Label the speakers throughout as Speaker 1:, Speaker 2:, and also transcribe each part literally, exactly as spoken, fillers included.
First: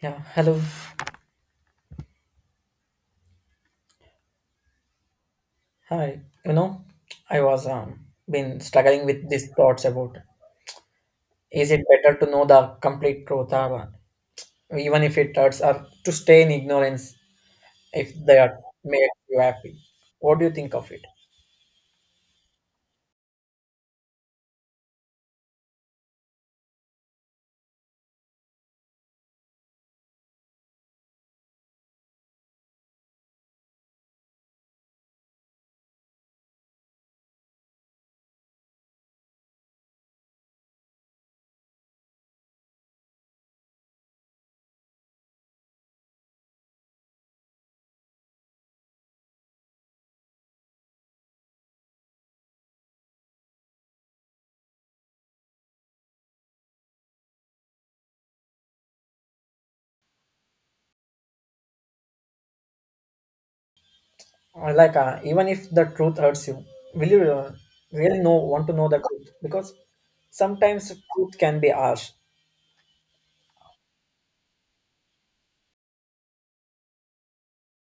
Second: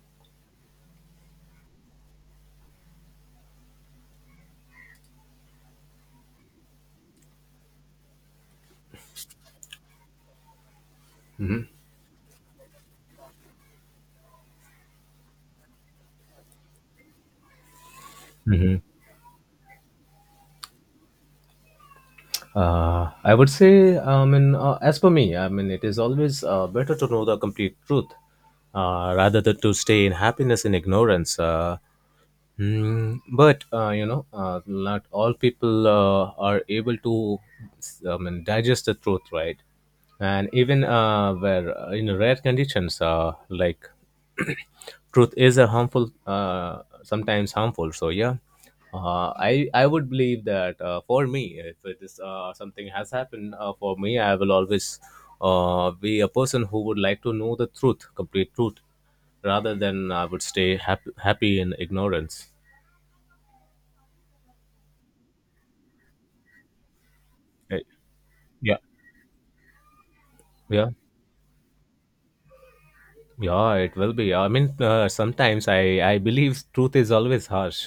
Speaker 1: Yeah, hello. Hi. You know, I was um been struggling with these thoughts about is it better to know the complete truth or uh, even if it hurts or to stay in ignorance if they are
Speaker 2: Mhm.
Speaker 1: made you happy. What do you think of it?
Speaker 2: Uh, I would say, I mean, uh, as per me, I mean, it is always uh, better to know the complete truth uh, rather than to stay in happiness in ignorance. Uh, Mm, but uh, you know, uh, not all people uh, are able to, I mean, digest the truth, right? And even uh, where uh, in rare conditions, uh, like truth is a harmful, uh, sometimes harmful. So yeah, uh, I I would believe that uh, for me, if it is uh, something has happened uh, for me, I will always uh, be a person who would like to know the truth, complete truth rather than I would stay happy, happy in ignorance.
Speaker 1: Or like uh, even if the truth hurts you, will you uh,
Speaker 2: Eh,
Speaker 1: really know want to
Speaker 2: yeah.
Speaker 1: know the truth? Because
Speaker 2: Yeah,
Speaker 1: sometimes truth can be harsh.
Speaker 2: yeah, it will be. I mean, uh, sometimes I I believe truth is always harsh,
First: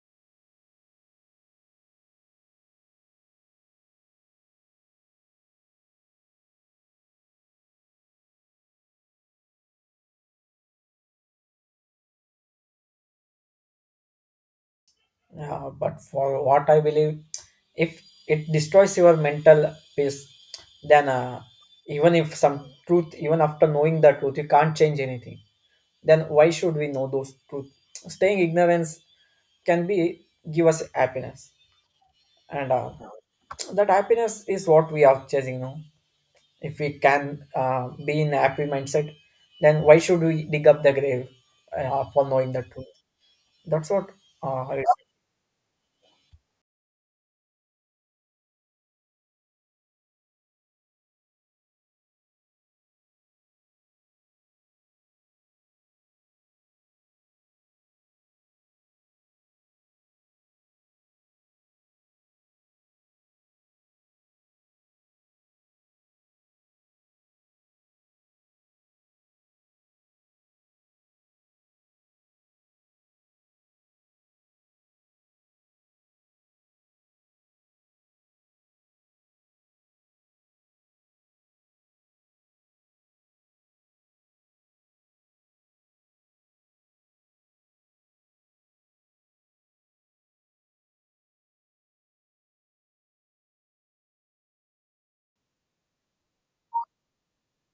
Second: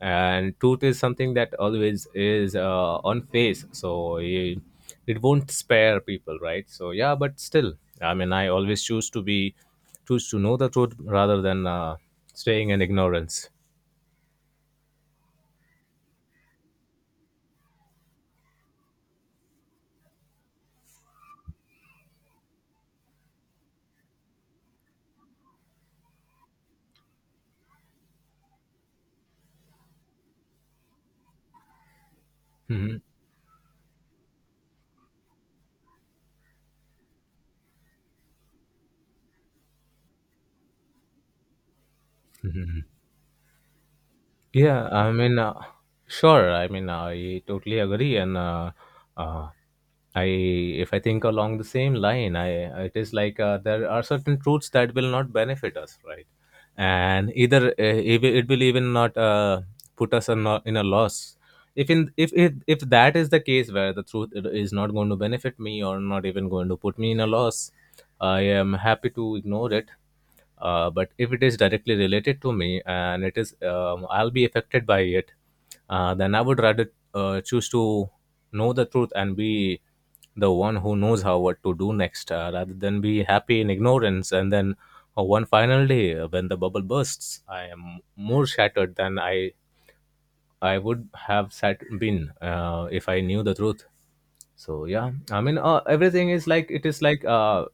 Speaker 2: and truth is something that always is uh, on face, so it, it won't spare people, right? So yeah, but still, I mean, I always choose to be choose to know the truth rather than uh, staying in ignorance.
Speaker 1: Uh, but for what I believe, if it destroys your mental peace, then uh, even if some truth, even after knowing the truth, you can't change anything. Then why should we know those truth? Staying ignorance can be give us happiness, and uh,
Speaker 2: Mhm.
Speaker 1: that happiness is what we are chasing now. If we can uh, be in a happy mindset, then why should we dig up the grave uh, for knowing the
Speaker 2: Mhm.
Speaker 1: truth? That's what uh, I would
Speaker 2: Yeah, I mean, uh, sure. I mean, uh, I totally agree, and uh, uh, I, if I think along the same line, I it is like uh, there are certain truths that will not benefit us, right? And either uh, it will it will even not uh, put us in a, in a loss. If in if, if if that is the case where the truth it is not going to benefit me or not even going to put me in a loss, I am happy to ignore it, uh, but if it is directly related to me and it is um, I'll be affected by it, uh, then I would rather uh, choose to know the truth and be the one who knows how what to do next, uh, rather than be happy in ignorance and then uh, one final day uh, when the bubble bursts I am more shattered than i I would have sat been, uh, if I knew the truth. So yeah, I mean, uh, everything is like it is like uh,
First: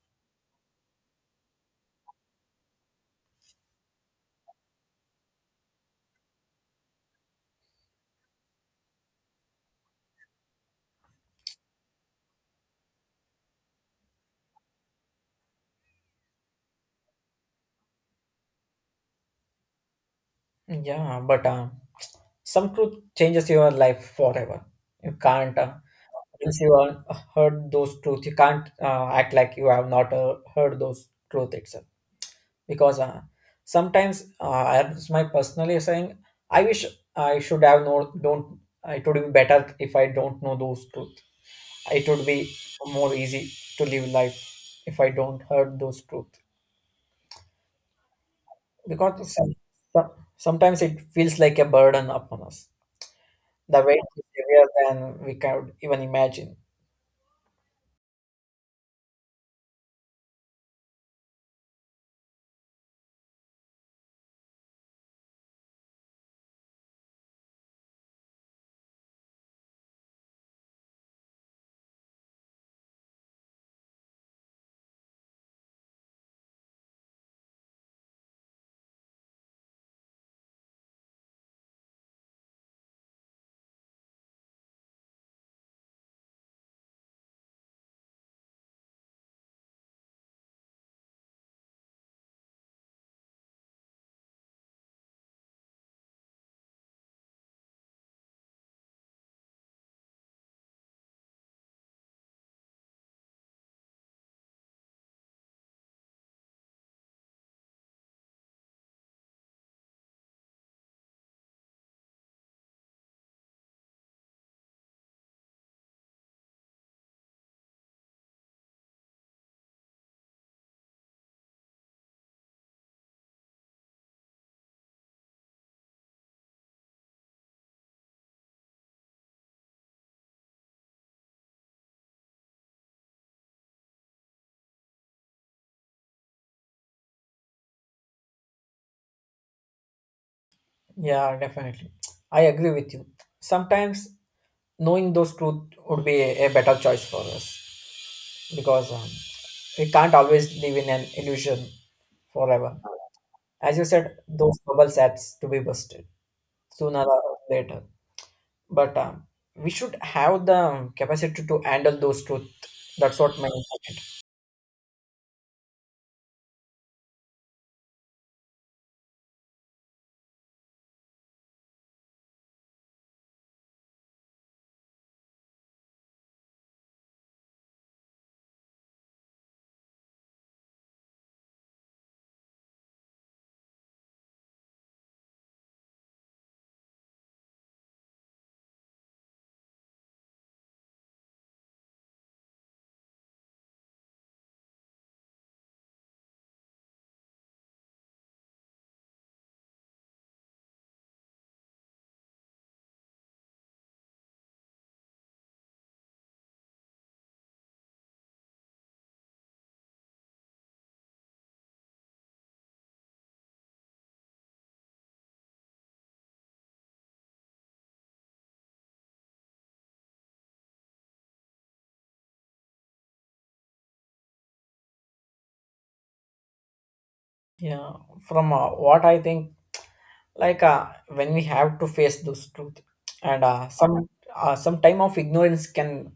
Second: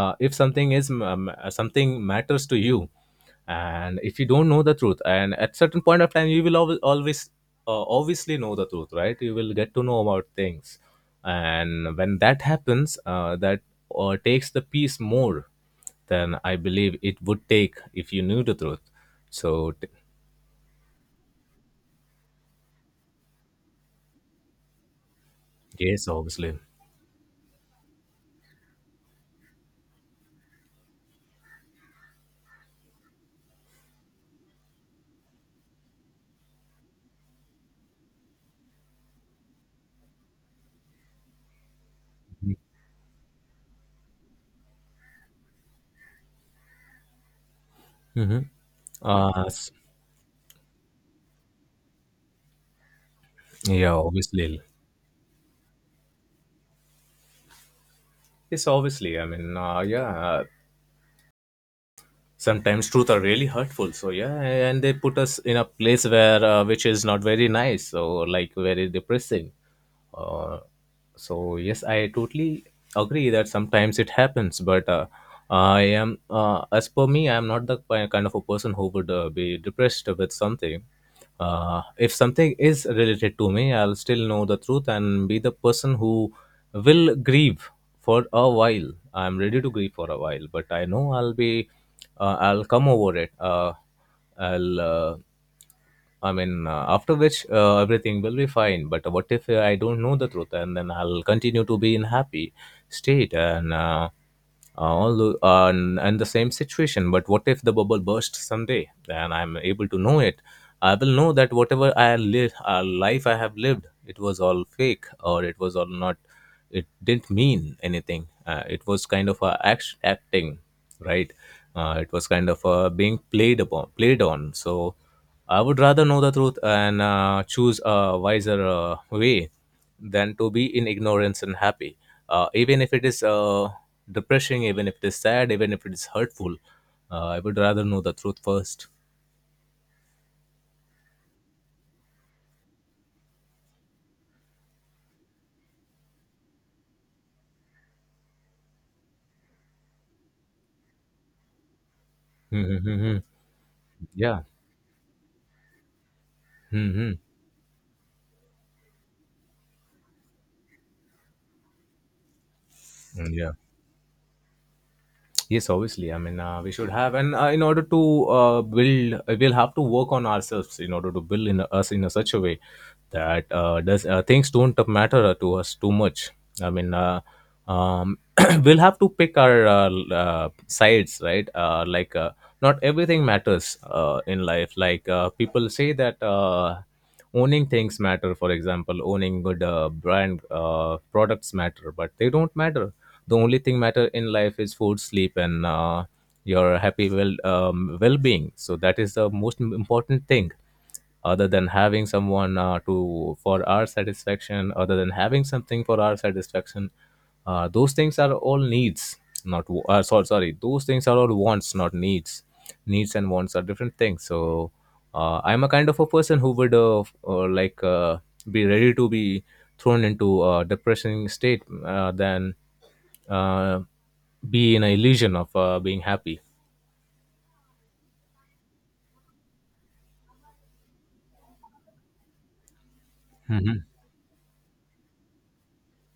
Speaker 2: uh, if something is um, something matters to you, and if you don't know the truth and at certain point of time you will always, always uh, obviously know the truth, right? You will get to know about things, and when that happens, uh, that uh, takes the peace more than I believe it would take if you knew the truth. so t-
Speaker 1: say. Yeah, but. Uh, some truth changes your life forever. You can't uh,
Speaker 2: yes, obviously.
Speaker 1: once you have heard those truth, you can't uh, act like you have not uh, heard those truth itself. Because uh, sometimes, uh, as my personally saying, I wish I should have no don't. It would be better if I don't know those truth. It would be more easy to live life if I don't heard those truth.
Speaker 2: Mm-hmm.
Speaker 1: Because
Speaker 2: uh,
Speaker 1: some,
Speaker 2: s-
Speaker 1: some- sometimes it feels like a burden upon us. The
Speaker 2: yeah,
Speaker 1: weight is
Speaker 2: obviously.
Speaker 1: heavier than we can even imagine.
Speaker 2: Yes, obviously. I mean, uh, yeah. uh, sometimes truth are really hurtful. So yeah, and they put us in a place where uh, which is not very nice. So like very depressing. Uh, so yes, I totally agree that sometimes it happens. But uh, I am, uh, as per me, I am not the ki- kind of a person who would uh, be depressed with something, uh, if something is related to me I'll still know the truth and be the person who will grieve for a while. I'm ready to grieve for a while, but I know I'll be, uh, I'll come over it, uh, i'll uh, I mean, uh, after which uh, everything will be fine. But what if uh, I don't know the truth and then I'll continue to be in happy state and uh, uh, all the, uh, and, and the same situation. But what if the bubble bursts someday and I'm able to know it? I will know that whatever I live, uh, life I have lived, it was all fake or it was all not, it didn't mean anything, uh, it was kind of a act- acting, right? Uh, it was kind of uh, being played upon played on. So I would rather know the truth and uh, choose a wiser uh, way than to be in ignorance and happy, uh, even if it is uh, depressing, even if it is sad, even if it is hurtful. uh, I would rather know the truth first.
Speaker 1: Yeah, definitely. I agree with you. Sometimes knowing those truth would be a, a better choice for us because um, we can't always live in an illusion forever. As you said,
Speaker 2: Yeah.
Speaker 1: those bubbles have to be busted
Speaker 2: Hmm,
Speaker 1: sooner
Speaker 2: hmm.
Speaker 1: or later. But um, we should have the capacity to handle those truth. That's what my
Speaker 2: Yeah.
Speaker 1: point.
Speaker 2: Yes, obviously. I mean, uh, we should have, and uh, in order to uh, build, uh, we'll have to work on ourselves in order to build in us in a such a way that uh, does uh, things don't matter to us too much. I mean, uh, um, we'll have to pick our uh, l- uh, sides, right? Uh, like, uh, not everything matters uh, in life. Like uh, people say that uh, owning things matter. For example, owning good uh, brand uh, products matter, but they don't matter. The only thing matter in life is food, sleep, and uh, your happy well um, well-being. So that is the most im- important thing, other than having someone uh, to for our satisfaction, other than having something for our satisfaction. Uh, those things are all needs, not wa- uh, sorry, sorry, those things are all wants, not needs. Needs and wants are different things. So uh, I'm a kind of a person who would uh, f- uh, like uh, be ready to be thrown into a depressing state uh, than uh, be in an illusion of uh, being happy.
Speaker 1: Yeah, from uh, what I think, like uh, when we have to face those truth and uh,
Speaker 2: Mhm,
Speaker 1: some uh, some time of ignorance can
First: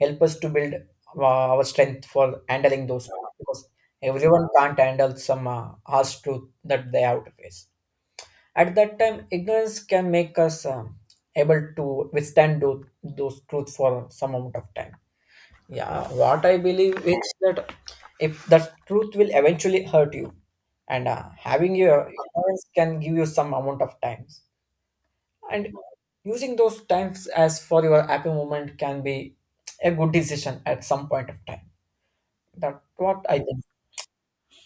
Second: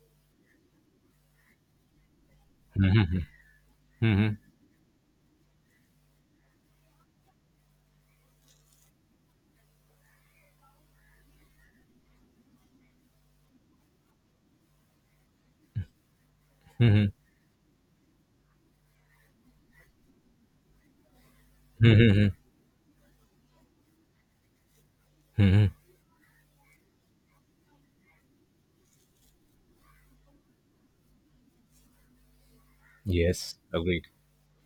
Speaker 1: help us to build uh, our strength for handling those truth because
Speaker 2: mhm,
Speaker 1: everyone can't handle some uh, harsh truth that they have to face. At that time ignorance can make us um, able to withstand those, those truth for some amount of time. Yeah, what I believe
Speaker 2: mhm,
Speaker 1: is that if the truth will eventually hurt you and uh, having your
Speaker 2: mhm, mhm,
Speaker 1: ignorance can give you some amount of times
Speaker 2: mhm.
Speaker 1: and using those times as for your happy moment can be a good decision at some point of time. That's what I
Speaker 2: Yes,
Speaker 1: think.
Speaker 2: agreed.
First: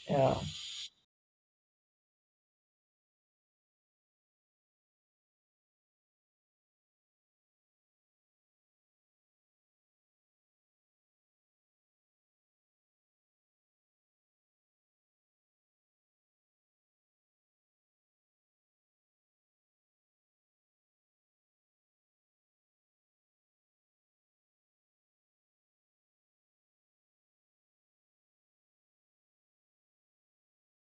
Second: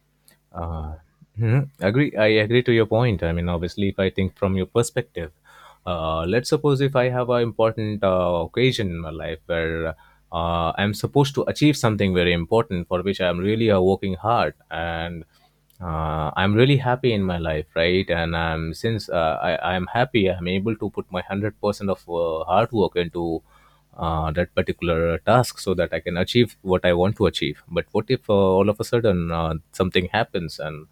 Speaker 1: Yeah,
Speaker 2: Uh, mhm. Agree. I agree to your point. I mean, obviously, if I think from your perspective, uh, let's suppose if I have an important uh, occasion in my life where uh, I'm supposed to achieve something very important for which I'm really uh, working hard and uh, I'm really happy in my life, right? And I'm since uh, I, I'm happy, I'm able to put my hundred percent of uh, hard work into uh, that particular task so that I can achieve what I want to achieve. But what if uh, all of a sudden uh, something happens and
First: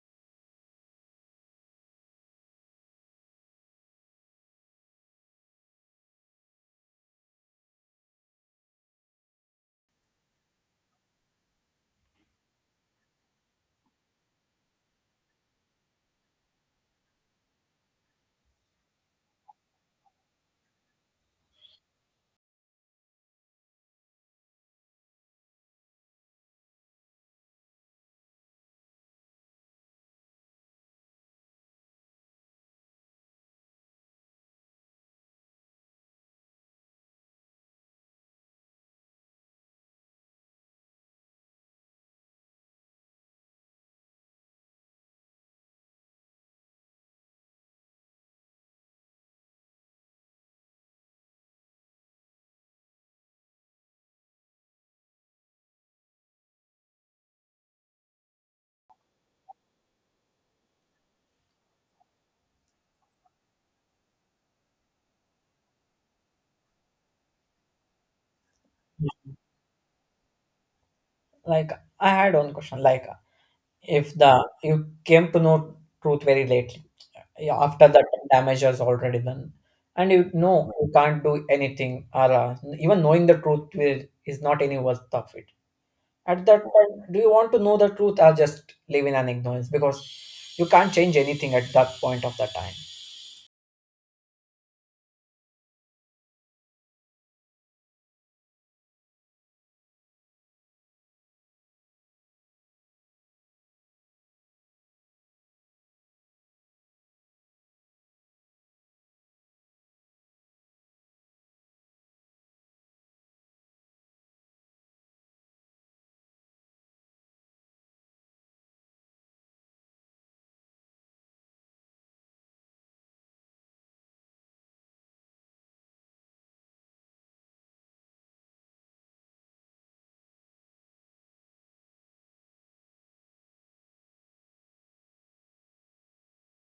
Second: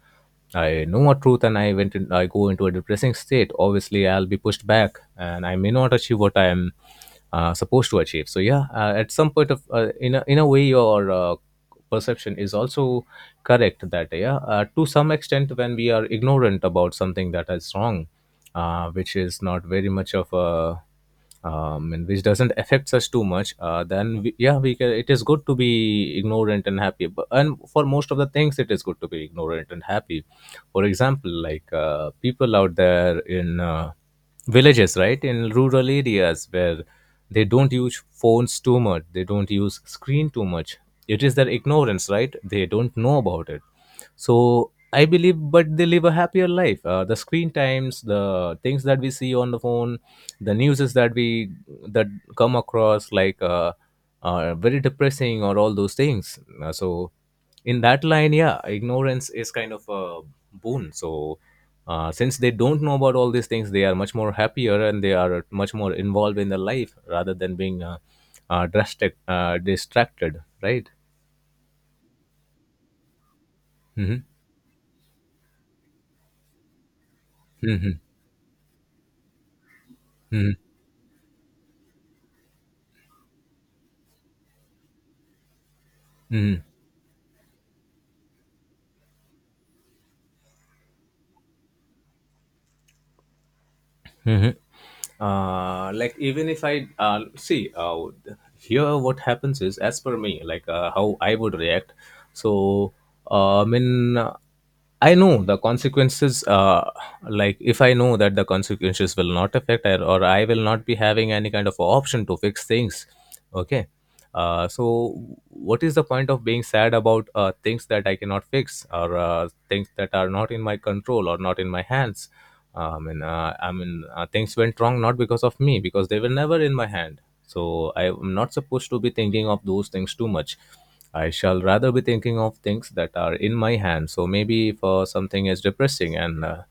Speaker 2: I know a truth and I went in, I go into a depressing state. Obviously, I'll be pushed back and I may not achieve what I am uh, supposed to achieve. So yeah, uh, at some point of uh, in a, in a way your uh, perception is also correct, that yeah, uh, to some extent when we are ignorant about something that is wrong, uh, which is not very much of a um, and which doesn't affects us too much, uh, then we, yeah we can, it is good to be ignorant and happy. But, and for most of the things, it is good to be ignorant and happy. For example, like uh, people out there in uh, villages, right, in rural areas where they don't use phones too much, they don't use screen too much. It is their ignorance, right? They don't know about it, so I believe but they live a happier life. Uh, the screen times, the things that we see on the phone, the news is that we that come across like uh, uh, very depressing or all those things. Uh, so in that line, yeah, ignorance is kind of a boon. So uh, since they don't know about all these things, they are much more happier and they are much more involved in their life rather than being uh, uh, drastic, uh, distracted, right?
Speaker 1: like I had one question. Like, if
Speaker 2: Mm-hmm.
Speaker 1: the you came to know truth very lately, yeah, after
Speaker 2: Mm-hmm.
Speaker 1: that damage has already done and you
Speaker 2: Mm-hmm.
Speaker 1: know you can't do anything or uh, even knowing the truth will, is not any worth of it, at
Speaker 2: Mm-hmm.
Speaker 1: that point do you want to know the truth or just live in an ignorance because you can't change anything at that point of the time?
Speaker 2: Mhm. Uh, like even if I uh, see uh, here, what happens is as per me, like uh, how I would react. So uh, I mean, uh, I know the consequences. Uh, like if I know that the consequences will not affect, I, or I will not be having any kind of option to fix things. Okay, uh, so, what is the point of being sad about uh, things that I cannot fix or uh, things that are not in my control or not in my hands? Uh, I mean, uh, I mean, uh, things went wrong not because of me, because they were never in my hand. So I am not supposed to be thinking of those things too much. I shall rather be thinking of things that are in my hand. So maybe if uh, something is depressing and uh,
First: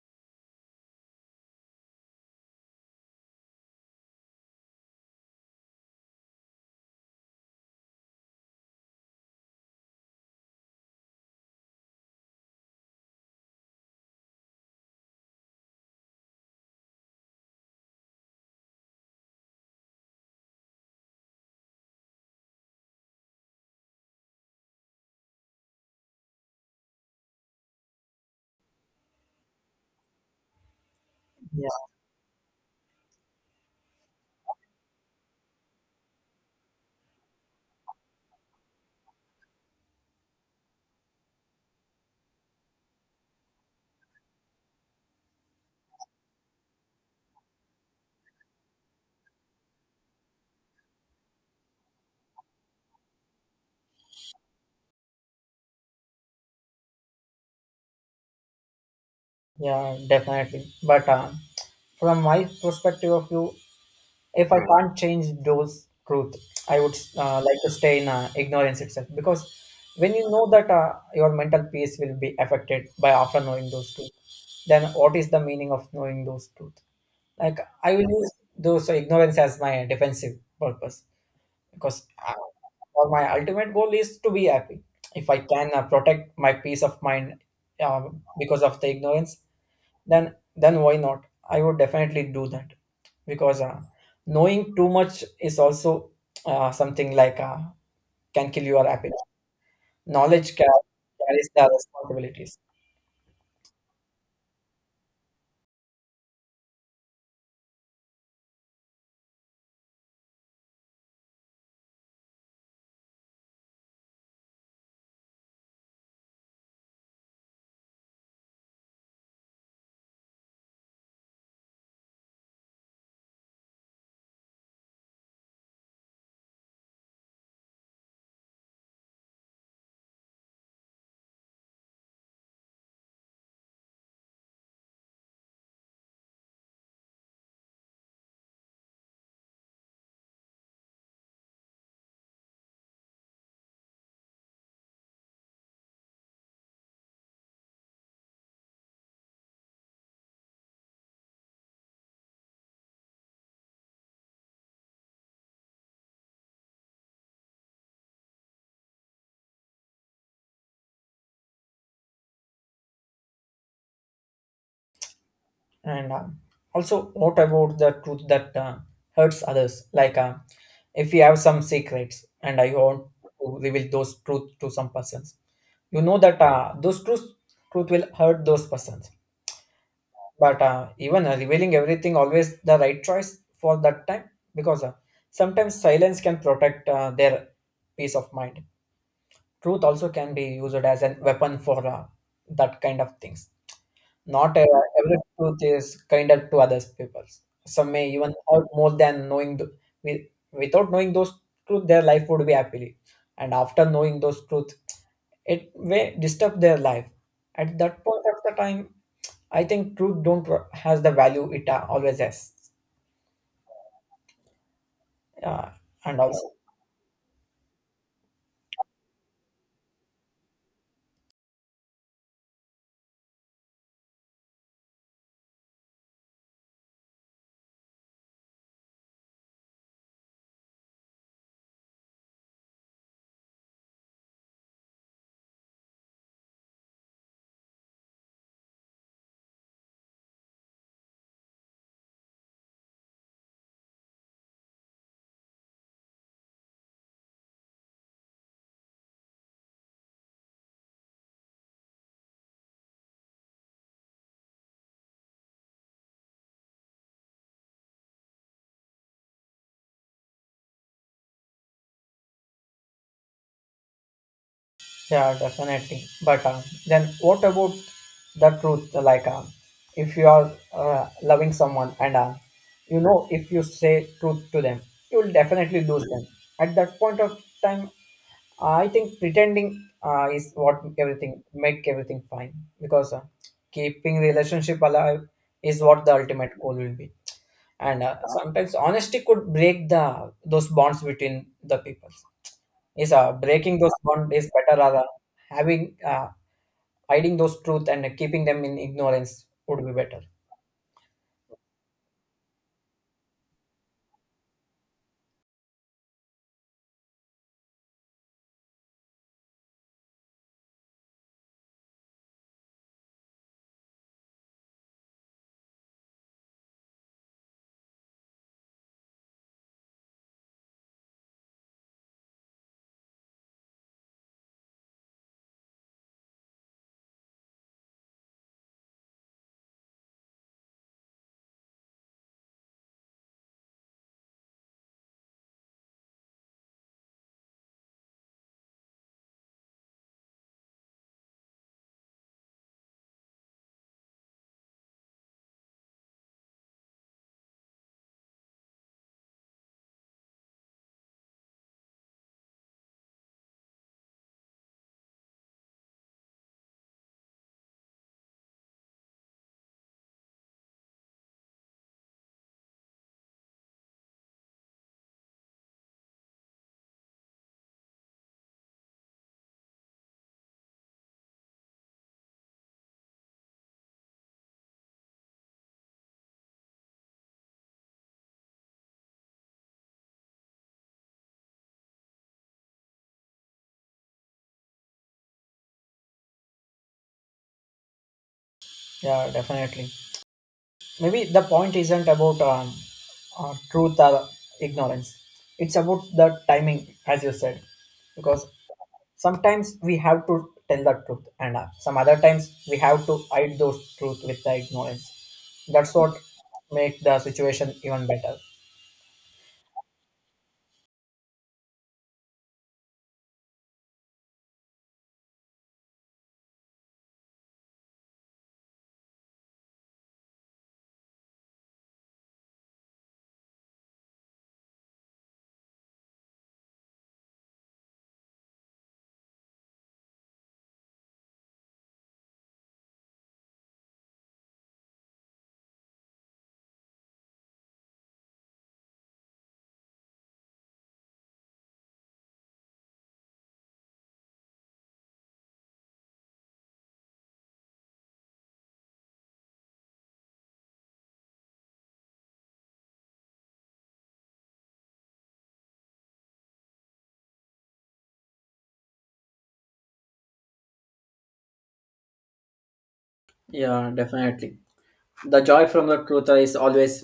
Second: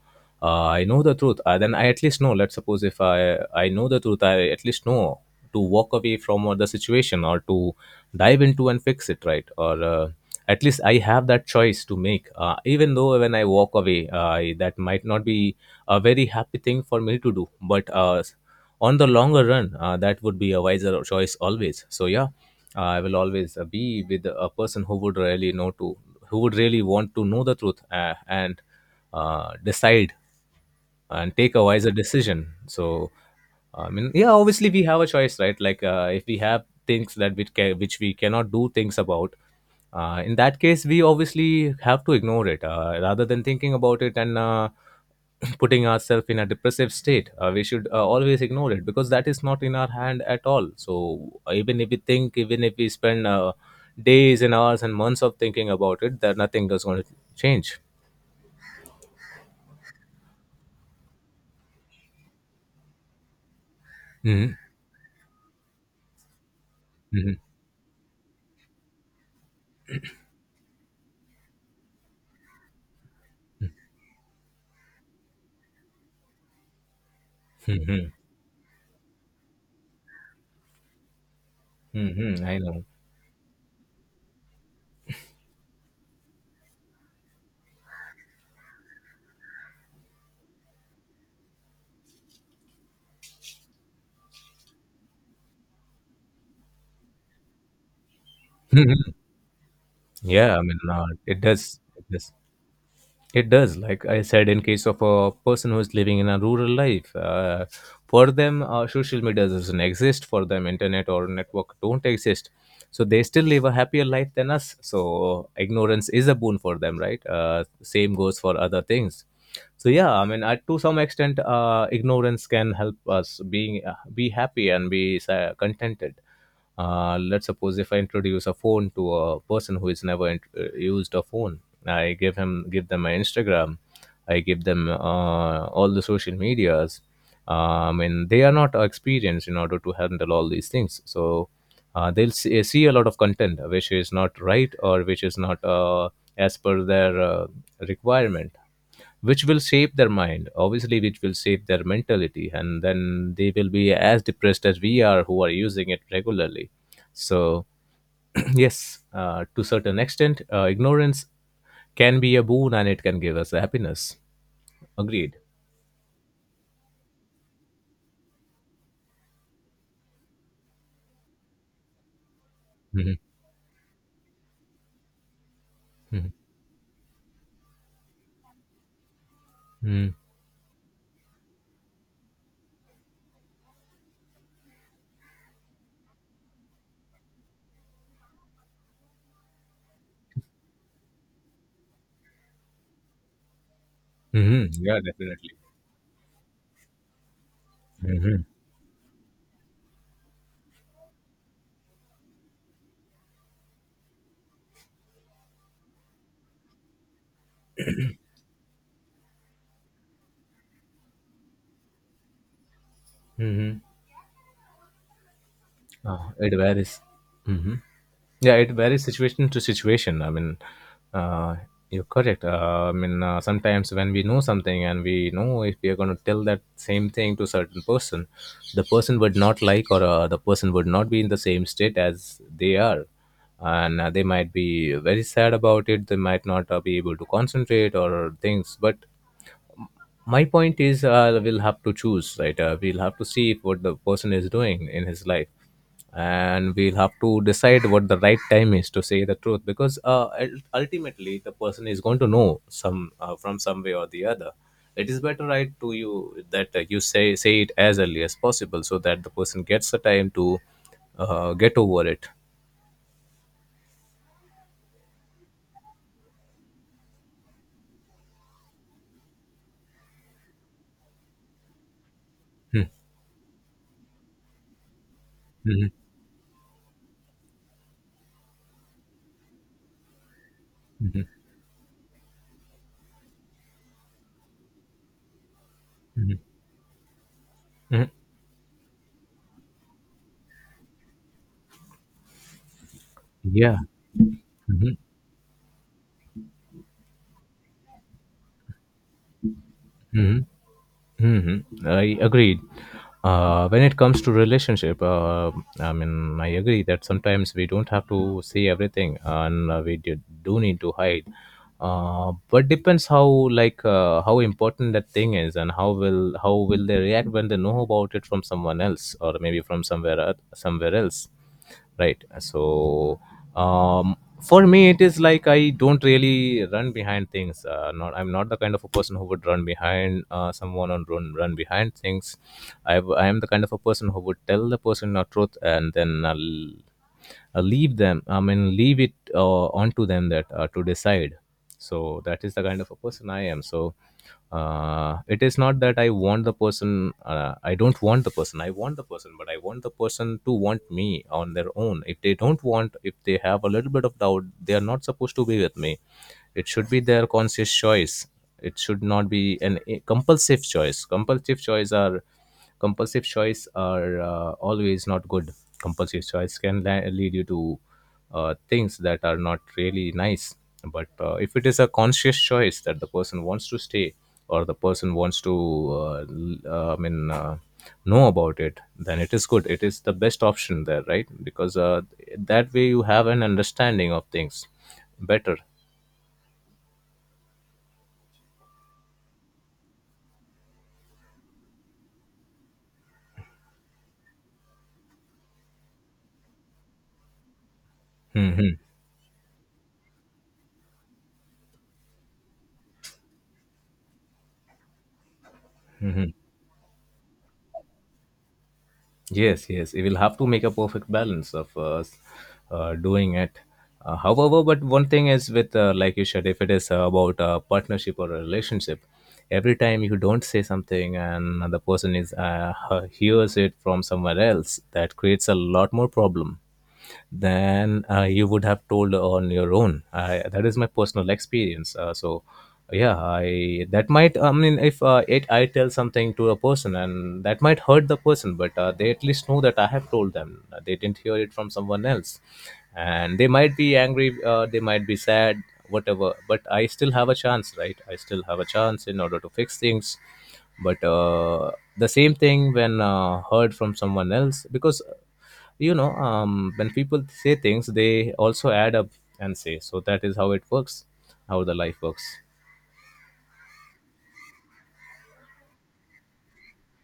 Speaker 2: uh, I know the truth, uh, then I at least know. Let's suppose if I I know the truth, I at least know to walk away from uh, the situation or to dive into and fix it, right? Or uh, at least I have that choice to make. Uh, even though when I walk away, uh, I, that might not be a very happy thing for me to do, but uh, on the longer run, uh, that would be a wiser choice always. So yeah, uh, I will always uh, be with a person who would really know to, who would really want to know the truth uh, and uh, decide and take a wiser decision. So I mean, yeah, obviously we have a choice, right? Like uh, if we have things that we ca- which we cannot do things about, uh, in that case we obviously have to ignore it, uh, rather than thinking about it and uh, putting ourselves in a depressive state. Uh, we should uh, always ignore it because that is not in our hand at all. So even if we think, even if we spend uh, days and hours and months of thinking about it, that nothing is going to change.
Speaker 1: Yeah, definitely. But uh, from my perspective of view, if
Speaker 2: Mm-hmm.
Speaker 1: I can't change those truth, I would
Speaker 2: Mm-hmm.
Speaker 1: uh, like to stay in uh, ignorance itself because when you know that uh, your mental peace will be affected by after knowing those truth, then what is the meaning of knowing those truth? Like I will use those ignorance as my defensive purpose because uh,
Speaker 2: Mm-hmm. I know.
Speaker 1: for my ultimate goal is to be happy. If I can uh, protect my peace of mind uh, because of the ignorance, then then why not, I would definitely do that because uh, knowing too much is also uh, something like uh, can kill your happiness. Knowledge
Speaker 2: Yeah, I mean,
Speaker 1: ca-
Speaker 2: uh, it
Speaker 1: carries the
Speaker 2: does. It does.
Speaker 1: responsibilities.
Speaker 2: It does. Like I said, in case of a person who is living in a rural life, uh, for them, uh, social media doesn't exist. For them, internet or network don't exist. So they still live a happier life than us. So ignorance is a boon for them, right? Uh, same goes for other things. So yeah, I mean, uh, to some extent, uh, ignorance can help us being uh, be happy and be uh, contented. Uh, let's suppose if I introduce a phone to a person who has never int- uh, used a phone, I give him give them my Instagram, I give them uh, all the social medias. Um, and they are not experienced in order to handle all these things, so uh, they'll see, uh, see a lot of content which is not right or which is not uh, as per their uh, requirement, which will shape their mind, obviously, which will shape their mentality, and then they will be as depressed as we are who are using it regularly. So yes, uh, to certain extent, uh, ignorance can be a boon and it can give us happiness. Agreed.
Speaker 1: And uh, also, what about the truth that uh, hurts others? Like uh, if you have some secrets and I want
Speaker 2: Hmm.
Speaker 1: to reveal those truth to some persons, you know that uh, those truth truth will hurt those persons.
Speaker 2: Hmm.
Speaker 1: But uh, even uh, revealing everything always the right choice for that time, because uh, sometimes silence can protect uh, their peace of mind. Truth also can be used as a weapon for uh, that kind of things. Not uh,
Speaker 2: Hmm. Yeah,
Speaker 1: every
Speaker 2: definitely.
Speaker 1: truth is kinder to others people. Some may even
Speaker 2: Hmm.
Speaker 1: hurt more than knowing the, with, without knowing those truth their life would be happily, and after knowing those truth it may disturb their life. At that point of the time, I think truth don't wa- has the value it uh, always has,
Speaker 2: Hmm.
Speaker 1: uh, and
Speaker 2: Uh,
Speaker 1: also.
Speaker 2: it varies. Hmm. Yeah, it varies situation to situation. I mean, uh, you're correct. Uh, I mean, uh, sometimes when we know something and we know if we are going to tell that same thing to certain person, the person would not like, or uh, the person would not be in the same state as they are. And uh, they might be very sad about it. They might not uh, be able to concentrate or things. But my point is, uh, we'll have to choose, right? Uh, we'll have to see what the person is doing in his life, and we'll have to decide what the right time is to say the truth, because uh, ul- ultimately the person is going to know some uh, from some way or the other. It is better, right, to you, that uh, you say say it as early as possible, so that the person gets the time to uh, get over it.
Speaker 1: Yeah, definitely. But um, then what about the truth? Like um, if you are uh, loving someone and um, you know if you say truth to them, you will definitely
Speaker 2: Mhm,
Speaker 1: lose them. At that point of time, I think pretending uh, is what
Speaker 2: mhm,
Speaker 1: everything make everything fine, because uh, keeping relationship alive is what the ultimate goal will be. And
Speaker 2: mhm.
Speaker 1: uh, sometimes honesty could break the those bonds between the people. Is uh, breaking
Speaker 2: Yeah.
Speaker 1: those bonds is better,
Speaker 2: Mhm,
Speaker 1: rather having uh, hiding those truth and keeping them in ignorance would be better.
Speaker 2: mhm. Hmm. I agreed. Uh, when it comes to relationship, uh, I mean, I agree that sometimes we don't have to say everything, and uh, we do, do need to hide. Uh, but depends how like uh, how important that thing is, and how will how will they react when they know about it from someone else, or maybe from somewhere oth- somewhere else, right? So um for me it is like, I don't really run behind things. Uh, not I'm not the kind of a person who would run behind uh, someone or run run behind things. I i am the kind of a person who would tell the person the truth, and then I'll uh, leave them, I mean, leave it uh, onto them, that uh, to decide. So that is the kind of a person I am. So uh, it is not that I want the person. uh, I don't want the person, I want the person, but I want the person to want me on their own. If they don't want, if they have a little bit of doubt, they are not supposed to be with me. It should be their conscious choice. It should not be an a compulsive choice. Compulsive choice are compulsive choice are uh, always not good. Compulsive choice can la- lead you to uh, things that are not really nice. But uh, if it is a conscious choice that the person wants to stay or the person wants to uh, l- uh, i mean uh, know about it, then it is good, it is the best option there, right? Because uh, that way you have an understanding of things better.
Speaker 1: Yeah, definitely. Maybe the point isn't about um, uh, truth or ignorance. It's about the timing, as you said, because sometimes we have to tell the truth and uh, some other times we have to hide those truth with the ignorance. That's what make the situation even better.
Speaker 2: Yes, yes, we will have to make a perfect balance of uh, s- uh, doing it. Uh, however, but one thing is with, uh, like you said, if it is uh, about a partnership or a relationship, every time you don't say something and the person is uh, hears it from somewhere else, that creates a lot more problem than uh, you would have told on your own. I, that is my personal experience. Uh, so, yeah, I that might. I mean, if uh, it, I tell something to a person and that might hurt the person, but uh, they at least know that I have told them. Uh, They didn't hear it from someone else, and they might be angry. Uh, they might be sad, whatever. But I still have a chance, right? I still have a chance in order to fix things. But uh, the same thing when uh, heard from someone else, because you know, um, when people say things, they also add up and say. So that is how it works, how the life works.
Speaker 1: Yeah, definitely. The joy from the truth is always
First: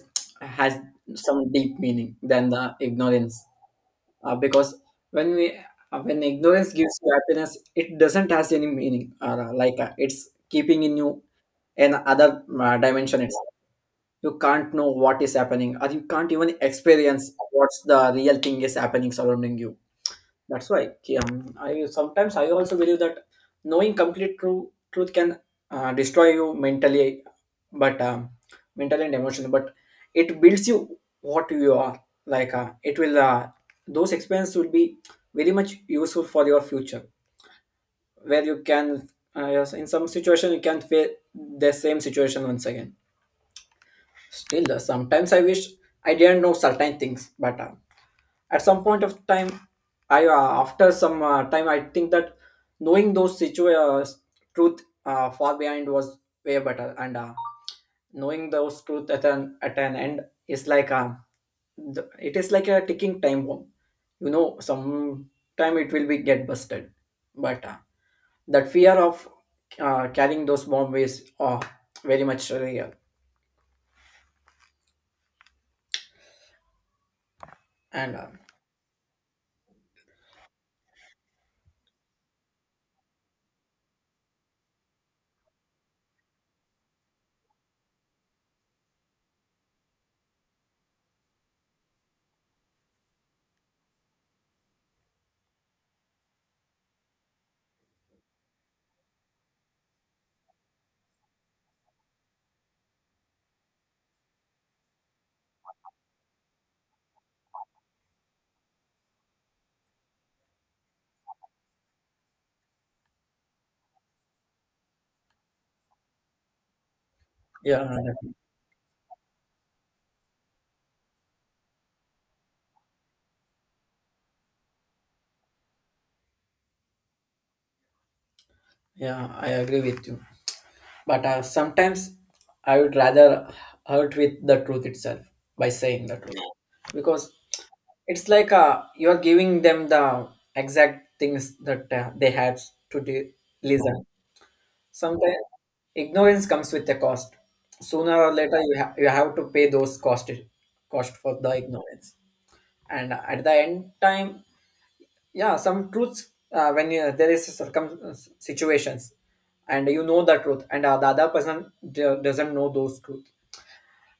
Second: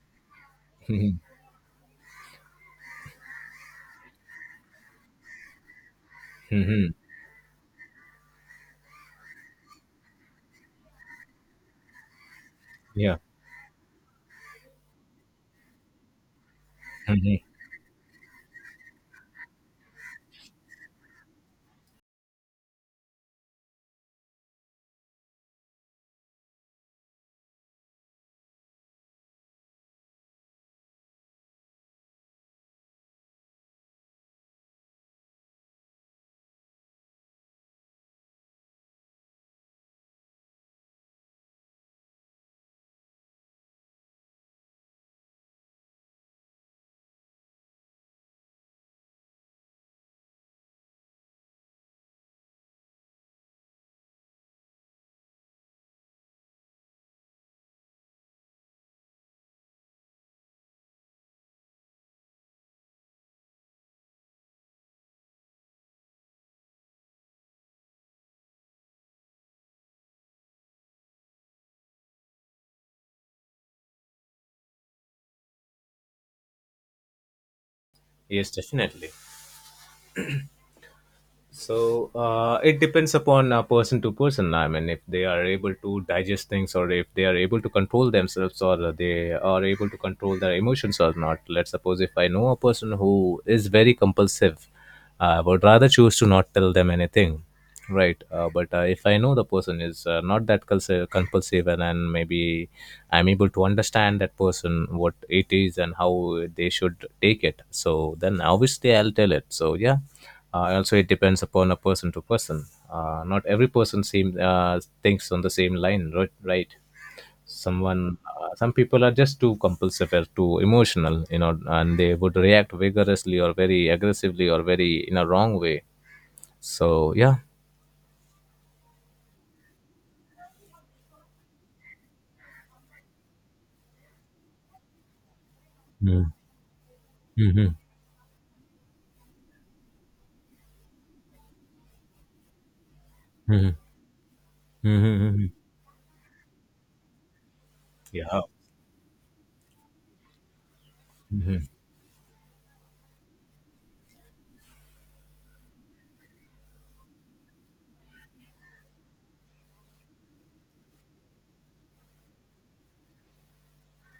Speaker 1: has some deep meaning than the ignorance. uh, because when we uh, when ignorance gives you happiness it doesn't has any meaning or uh, like uh, it's keeping in you an other uh,
Speaker 2: Yeah.
Speaker 1: dimension itself. You can't know what is happening or you can't even experience what's the real thing is happening surrounding you. That's why um, I sometimes I also believe that knowing complete true truth can uh, destroy you mentally, but um, mentally and emotionally. But it builds you what you are. Like uh, it will uh, those experiences will be very much useful for your future, where you can uh, yes, in some situation you can face the same situation once again. Still, uh, sometimes I wish I didn't know certain things, but uh, at some point of time I uh, after some uh, time I think that knowing those situations truth uh, far behind was way better, and uh, knowing those truth at an at an end is like a the- it is like a ticking time bomb. You know sometime it will be get busted, but uh, that fear of uh, carrying those bomb is uh, very much real. and uh,
Speaker 2: Yes, definitely. So uh, it depends upon uh, person to person. I mean, if they are able to digest things, or if they are able to control themselves, or they are able to control their emotions or not. Let's suppose if I know a person who is very compulsive, I would rather choose to not tell them anything, right? Uh, but uh, if I know the person is uh, not that culs- compulsive, and then maybe I'm able to understand that person what it is and how they should take it, so then obviously I'll tell it. So yeah, uh, also it depends upon a person to person. Uh, not every person seems uh, thinks on the same line, right? Right.
Speaker 1: yeah
Speaker 2: Someone, uh, some people are just too compulsive or too emotional, you know, and they would react vigorously or very aggressively or very in a wrong way. So yeah.
Speaker 1: yeah I agree with you, but uh, sometimes I would rather hurt with the truth itself by saying the
Speaker 2: Mm.
Speaker 1: truth, because
Speaker 2: Mhm.
Speaker 1: it's like uh, you are giving them the exact things that uh, they have to do,
Speaker 2: Mhm.
Speaker 1: listen.
Speaker 2: Mhm,
Speaker 1: Sometimes
Speaker 2: mhm.
Speaker 1: ignorance comes with a cost. Sooner
Speaker 2: Yeah.
Speaker 1: or later you, ha- you have to pay those cost, cost for the
Speaker 2: Mhm.
Speaker 1: ignorance. And at the end time, yeah, some truths uh, when you, there is circum situations, and you know the truth and uh, the other person do- doesn't know those truth,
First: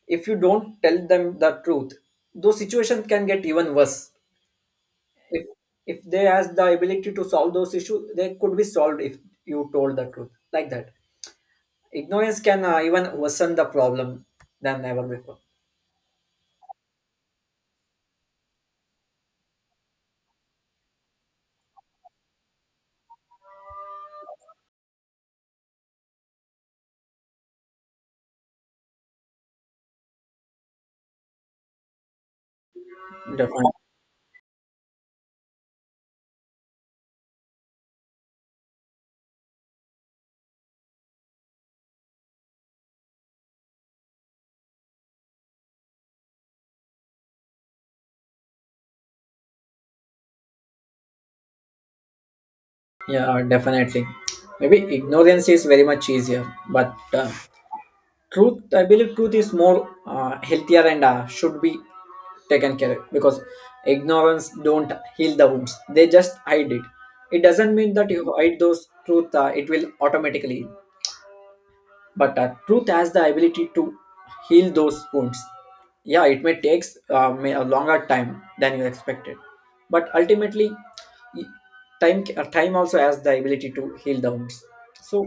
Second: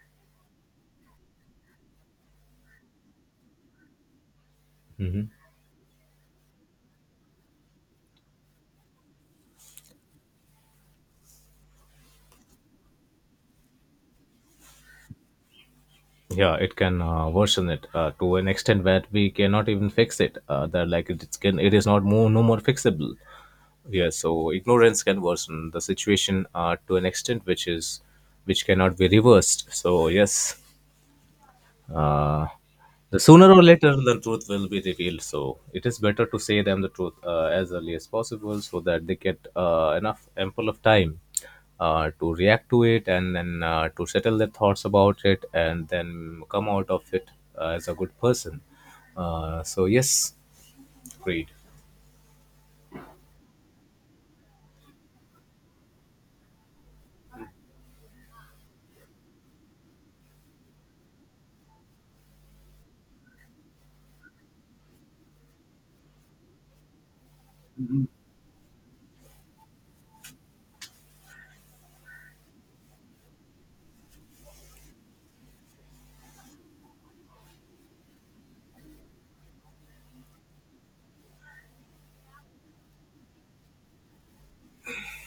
Speaker 1: if you don't tell them the truth those situations can get even worse.
Speaker 2: Mhm.
Speaker 1: if if they has the ability to solve those issues they could be solved. If you told the truth like that, ignorance can uh, even worsen the problem than ever before.
Speaker 2: Yeah, it can uh, worsen it uh, to an extent that we cannot even fix it. Uh, that like it, it's can it is not more no more fixable. Yeah, so ignorance can worsen the situation uh, to an extent which is, which cannot be reversed. So yes, uh, the sooner or
Speaker 1: Definitely.
Speaker 2: later, the truth will be revealed. So it is better to say them the truth uh, as early as possible, so that they get uh, enough ample of time uh, to react to it, and then uh, to settle their thoughts about it and then come out of it uh, as a good person. Uh, so yes, great.
Speaker 1: Yeah, definitely. Maybe ignorance is very much easier, but uh, truth, I believe truth is more uh, healthier and uh, should be taken care of, because ignorance don't heal the wounds, they just hide it. It doesn't mean that you hide those truth uh, it will automatically. But uh, truth has the ability to heal those wounds. Yeah, it may take uh, may a longer time than you expected, but ultimately y- time ca- time also has the ability to heal the wounds. So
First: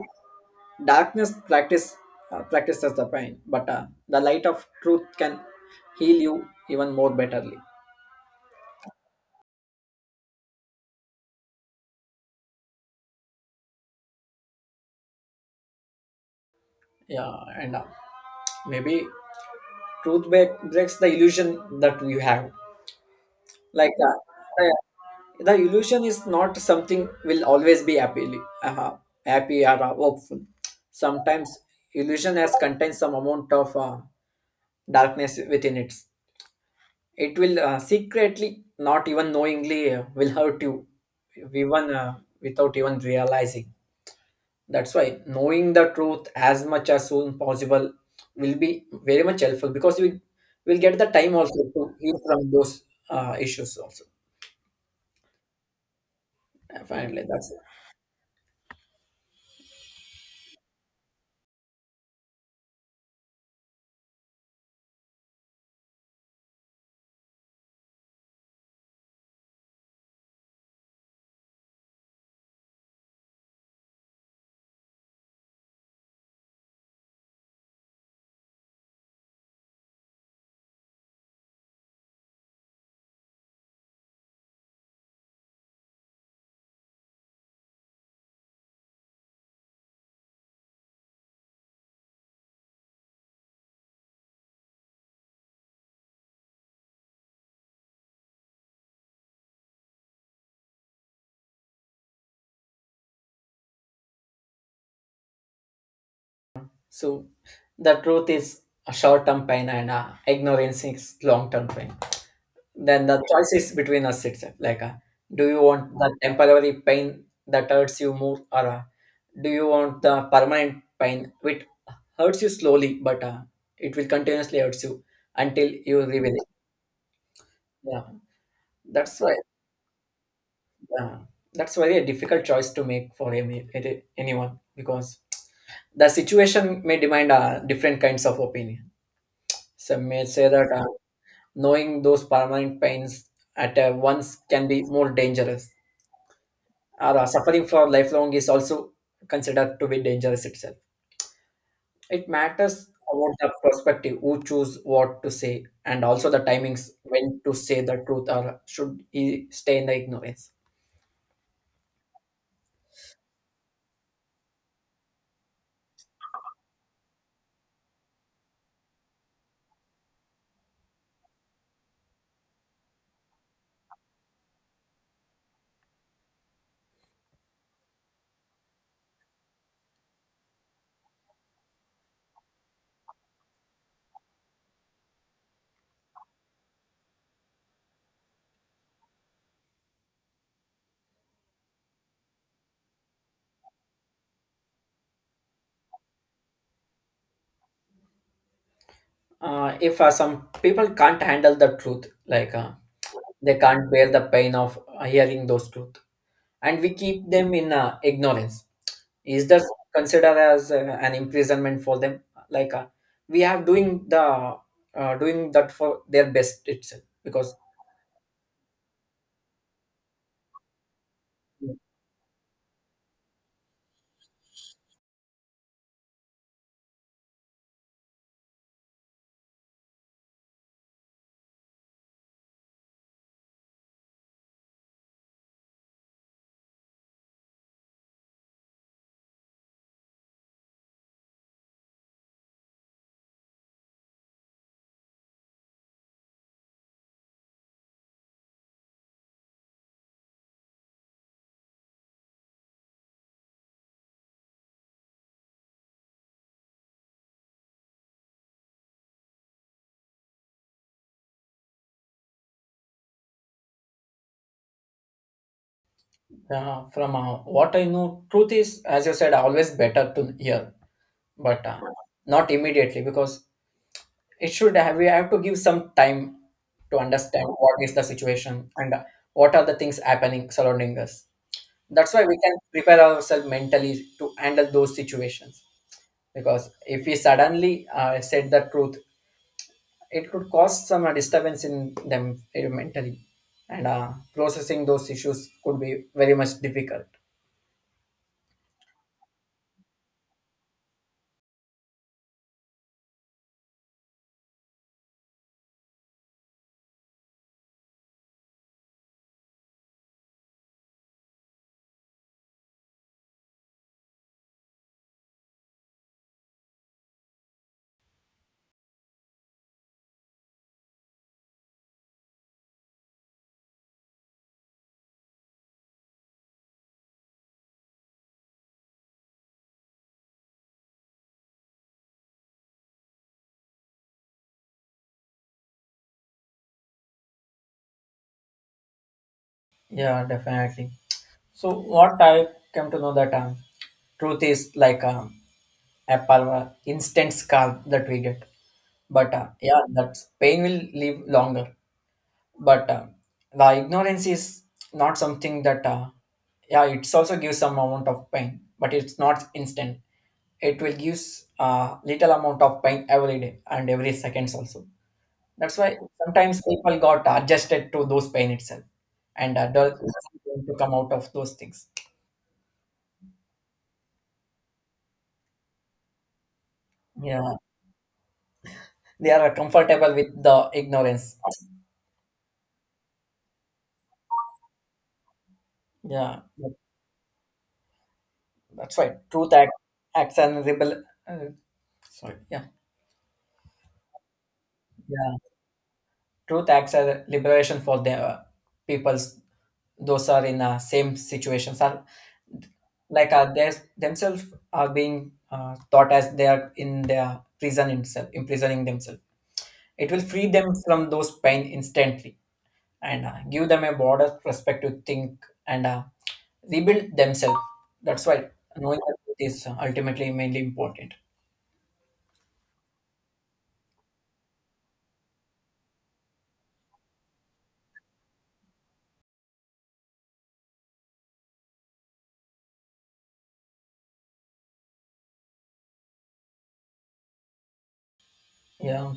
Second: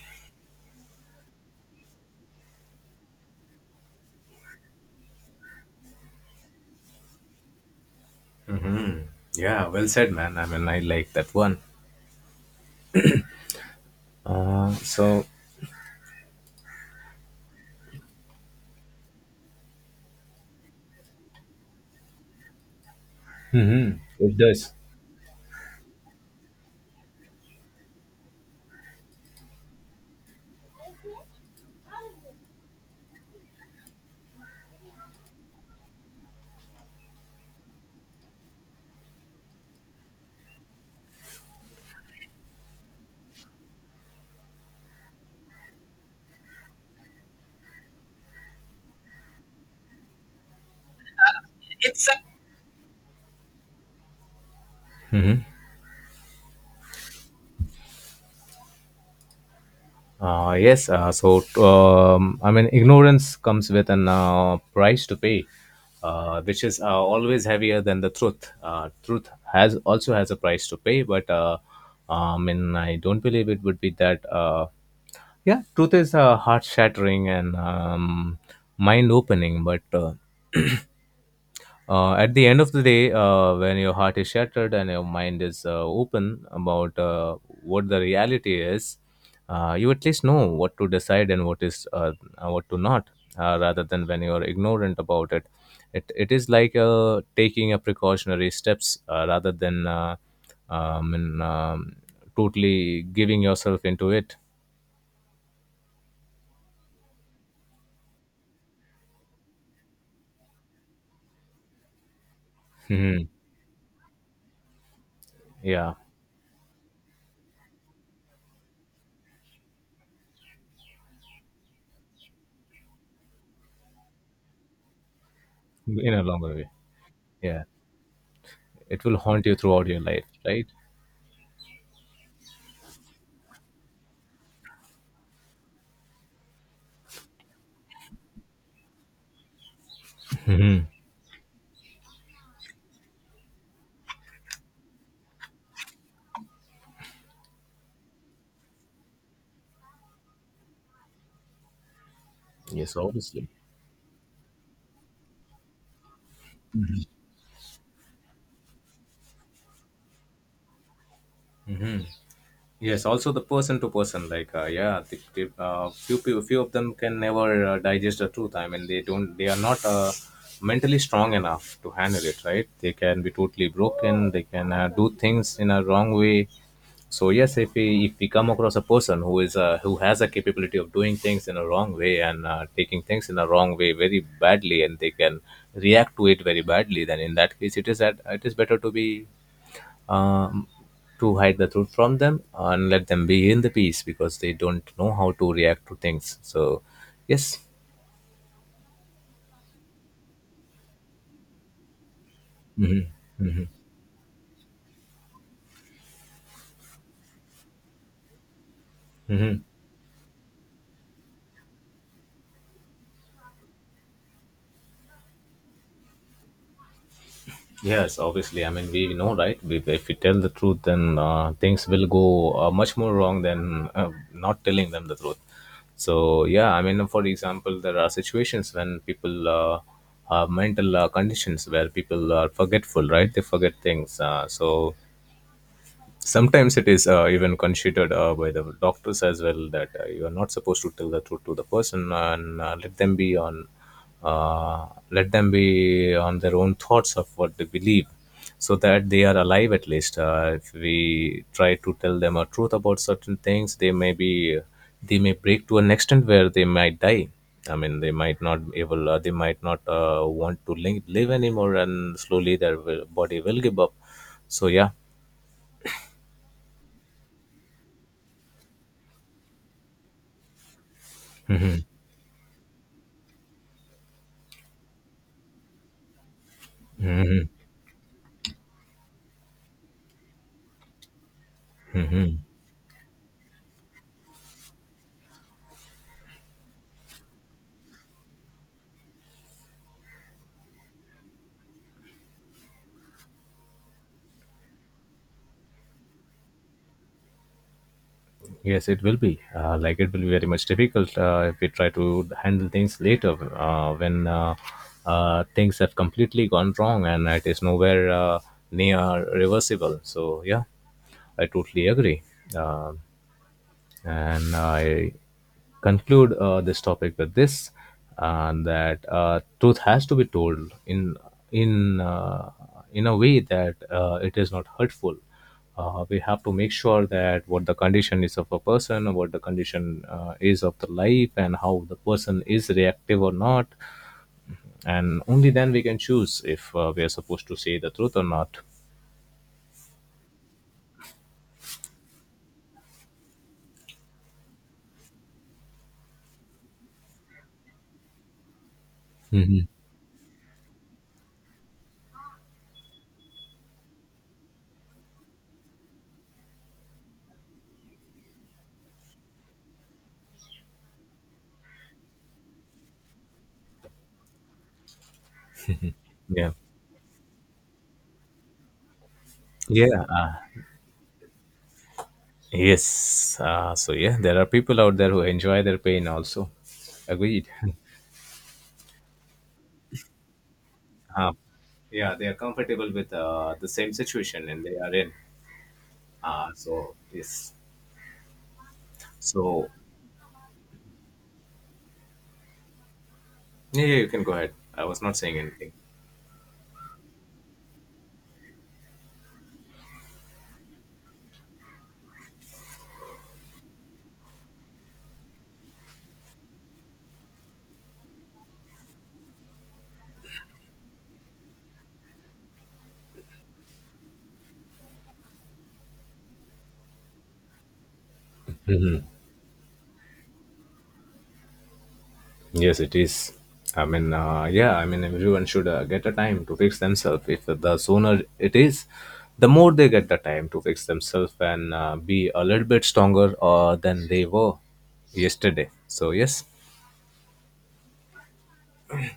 Speaker 1: darkness practice uh, practices the pain, but uh, the light of truth can heal you even more betterly.
Speaker 2: Yeah, well said, man. I mean, I like that one. Uh, so
Speaker 1: Yeah, and uh, maybe truth break, breaks the illusion that you have, like that.
Speaker 2: it does.
Speaker 1: Yeah. The illusion is not something will always be happy. uh, happy or uh, hopeful. Sometimes illusion has contains some amount of uh, darkness within it. It will uh, secretly, not even knowingly, uh, will hurt you, even uh, without even realizing. That's why knowing the truth as much as soon possible will be very much helpful, because we will get the time also to heal from those uh, issues also. Uh, Finally, that's it.
Speaker 2: Uh, yes, uh, so um, I mean, ignorance comes with an uh, price to pay, uh, which is uh, always heavier than the truth. Uh, truth has also has a price to pay, but uh, I mean, I don't believe it would be that. Uh, yeah, truth is uh, heart shattering and um, mind opening, but uh, uh, at the end of the day, uh, when your heart is shattered and your mind is uh, open about uh, what the reality is, uh, you at least know what to decide, and what is uh, uh, what to not, uh, rather than when you are ignorant about it. It it is like uh, taking a precautionary steps uh, rather than uh, um, and, um, totally giving yourself into it.
Speaker 1: So the truth is a short-term pain and uh, ignorance is long-term pain. Then the
Speaker 2: Hmm.
Speaker 1: choice is between us itself. Like, uh, do you want
Speaker 2: Yeah,
Speaker 1: the temporary pain that hurts you more, or uh, do you want the permanent pain which hurts you slowly, but uh, it will continuously hurts you until you
Speaker 2: in a
Speaker 1: reveal it?
Speaker 2: longer way. Yeah,
Speaker 1: Yeah,
Speaker 2: it will
Speaker 1: that's why.
Speaker 2: haunt you throughout your life, right?
Speaker 1: Uh, that's very a difficult choice to make for any, any- anyone, because the situation may demand uh, different kinds of opinion. Some may say that.
Speaker 2: Hmm.
Speaker 1: Uh, Knowing those permanent pains at uh, once can be more dangerous. Or uh, suffering for lifelong is also considered to be dangerous itself. It matters
Speaker 2: Yes,
Speaker 1: about
Speaker 2: obviously.
Speaker 1: the perspective, who choose what to say, and also the timings when to say the truth or should he stay in the ignorance.
Speaker 2: Hmm. Yes, also the person to person, like uh, yeah, the th- uh, few people, few of them can never uh, digest the truth. I mean, they don't, they are not uh, mentally strong enough to handle it, right? They can be totally broken. They can uh, do things in a wrong way. So yes, if we if we come across a person who is uh, who has a capability of doing things in a wrong way, and uh, taking things in a wrong way very badly, and they can react to it very badly, then in that case, it is that it is better to be um, to hide the truth from them, and let them be in the peace, because they don't know how to react to things. So, yes.
Speaker 1: Uh, if uh, some people can't handle the truth, like uh, they can't bear the pain of uh, hearing those truth, and we keep them in uh, ignorance, is that
Speaker 2: Hmm.
Speaker 1: considered as uh, an imprisonment for them? Like uh, we have doing the uh, doing that for their best itself because
Speaker 2: Yes, obviously. I mean, we know, right? We, if we tell the truth, then uh, things will go uh, much more wrong than uh, not telling them the truth. So, yeah, I mean, for example, there are situations when people uh, have mental uh, conditions where people are forgetful, right? They forget things. Uh, so sometimes it is uh, even considered uh, by the doctors as well, that uh, you are not supposed to tell the truth to the person, and uh, let them be on, uh, let them be on their own thoughts of what they believe, so that they are alive at least. Uh, if we try to tell them a truth about certain things, they may be they may break to an extent where they might die. I mean, they might not able uh, they might not uh, want to link, live anymore, and slowly their will, body will give up. So yeah.
Speaker 1: uh, from uh, what I know, truth is, as you said, always better to hear, but uh, not immediately, because it should have we have to give some time to understand
Speaker 2: Mhm.
Speaker 1: what is the situation and uh, what are the things happening surrounding us. That's why we
Speaker 2: Hmm.
Speaker 1: can prepare ourselves mentally to handle those situations, because if we suddenly uh, said the truth it could cause some uh, disturbance in them uh, mentally, and uh, processing those issues could be very much difficult.
Speaker 2: Yes, it will be. Uh, like it will be very much difficult uh, if we try to handle things later, uh, when uh, uh, things have completely gone wrong and it is nowhere uh, near reversible. So yeah, I totally agree. Um and I conclude uh, this topic with this, and that uh, truth has to be told in, in uh, in a way that uh, it is not hurtful. Uh, we have to make sure that what the condition is of a person, what the condition uh, is of the life, and how the person is reactive or not, and only then we can choose if uh, we are supposed to say the truth or not.
Speaker 1: Yeah, definitely. So what I came to know that um, truth is like um, a palma instant calm that we get, but uh,
Speaker 2: Mhm.
Speaker 1: yeah that pain will live longer. But uh, the ignorance is not something that uh, yeah it's also gives some amount of pain, but it's not instant. It will give a little amount of pain every day and every seconds also. That's why
Speaker 2: Yeah,
Speaker 1: sometimes people got adjusted to those pain itself, and adults
Speaker 2: yeah.
Speaker 1: is going to come out of those things.
Speaker 2: Yes. Uh, so yeah, there are people out there who enjoy their pain also. Agreed.
Speaker 1: Yeah, they are comfortable with the
Speaker 2: Uh,
Speaker 1: ignorance.
Speaker 2: yeah, they are comfortable with uh, the same situation and they are in.
Speaker 1: Yeah,
Speaker 2: Uh, so yes.
Speaker 1: that's right. Truth
Speaker 2: So
Speaker 1: act acts and rebel, uh, sorry. Yeah,
Speaker 2: yeah, yeah, you can go ahead. I was not
Speaker 1: yeah,
Speaker 2: saying anything.
Speaker 1: truth acts as a liberation for the uh, peoples those are in the uh, same situations are, like uh, they themselves are being uh, taught as they are in their prison itself imprisoning themselves. It will free them from those pain instantly, and uh, give them a broader perspective to think and uh, rebuild themselves. That's why knowing the truth is ultimately mainly important.
Speaker 2: Yes, it is. I mean, uh, yeah, I mean, everyone should uh, get a time to fix themselves. If the sooner it is, the more they get the time to fix themselves, and uh, be a little bit stronger uh, than they were yesterday. So, yes.
Speaker 1: Yeah.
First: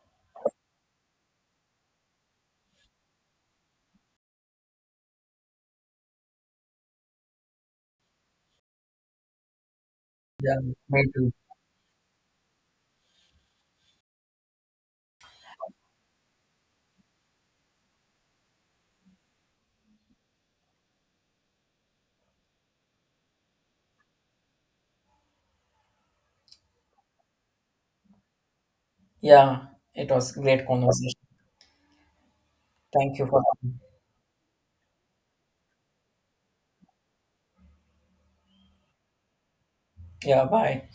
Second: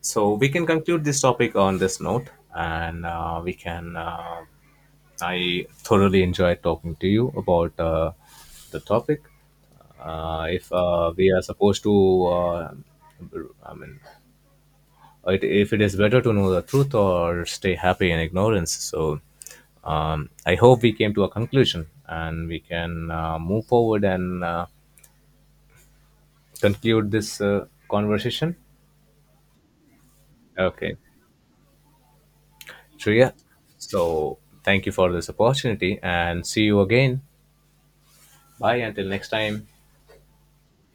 Speaker 2: So we can conclude this topic on this note, and uh, we can. Uh, I thoroughly enjoyed talking to you about uh, the topic. Uh,
Speaker 1: Yeah,
Speaker 2: if
Speaker 1: me
Speaker 2: uh, we
Speaker 1: too.
Speaker 2: are supposed to, uh, I mean, it, if it is better to know the truth or stay happy in ignorance. So um, I hope we came to a conclusion, and we can uh, move forward and uh, conclude this uh, conversation.
Speaker 1: Yeah, it was great
Speaker 2: Okay.
Speaker 1: conversation. Thank you
Speaker 2: Shreya.
Speaker 1: for.
Speaker 2: So thank you for this opportunity, and see you again. Bye until next time.
Speaker 1: Yeah, bye.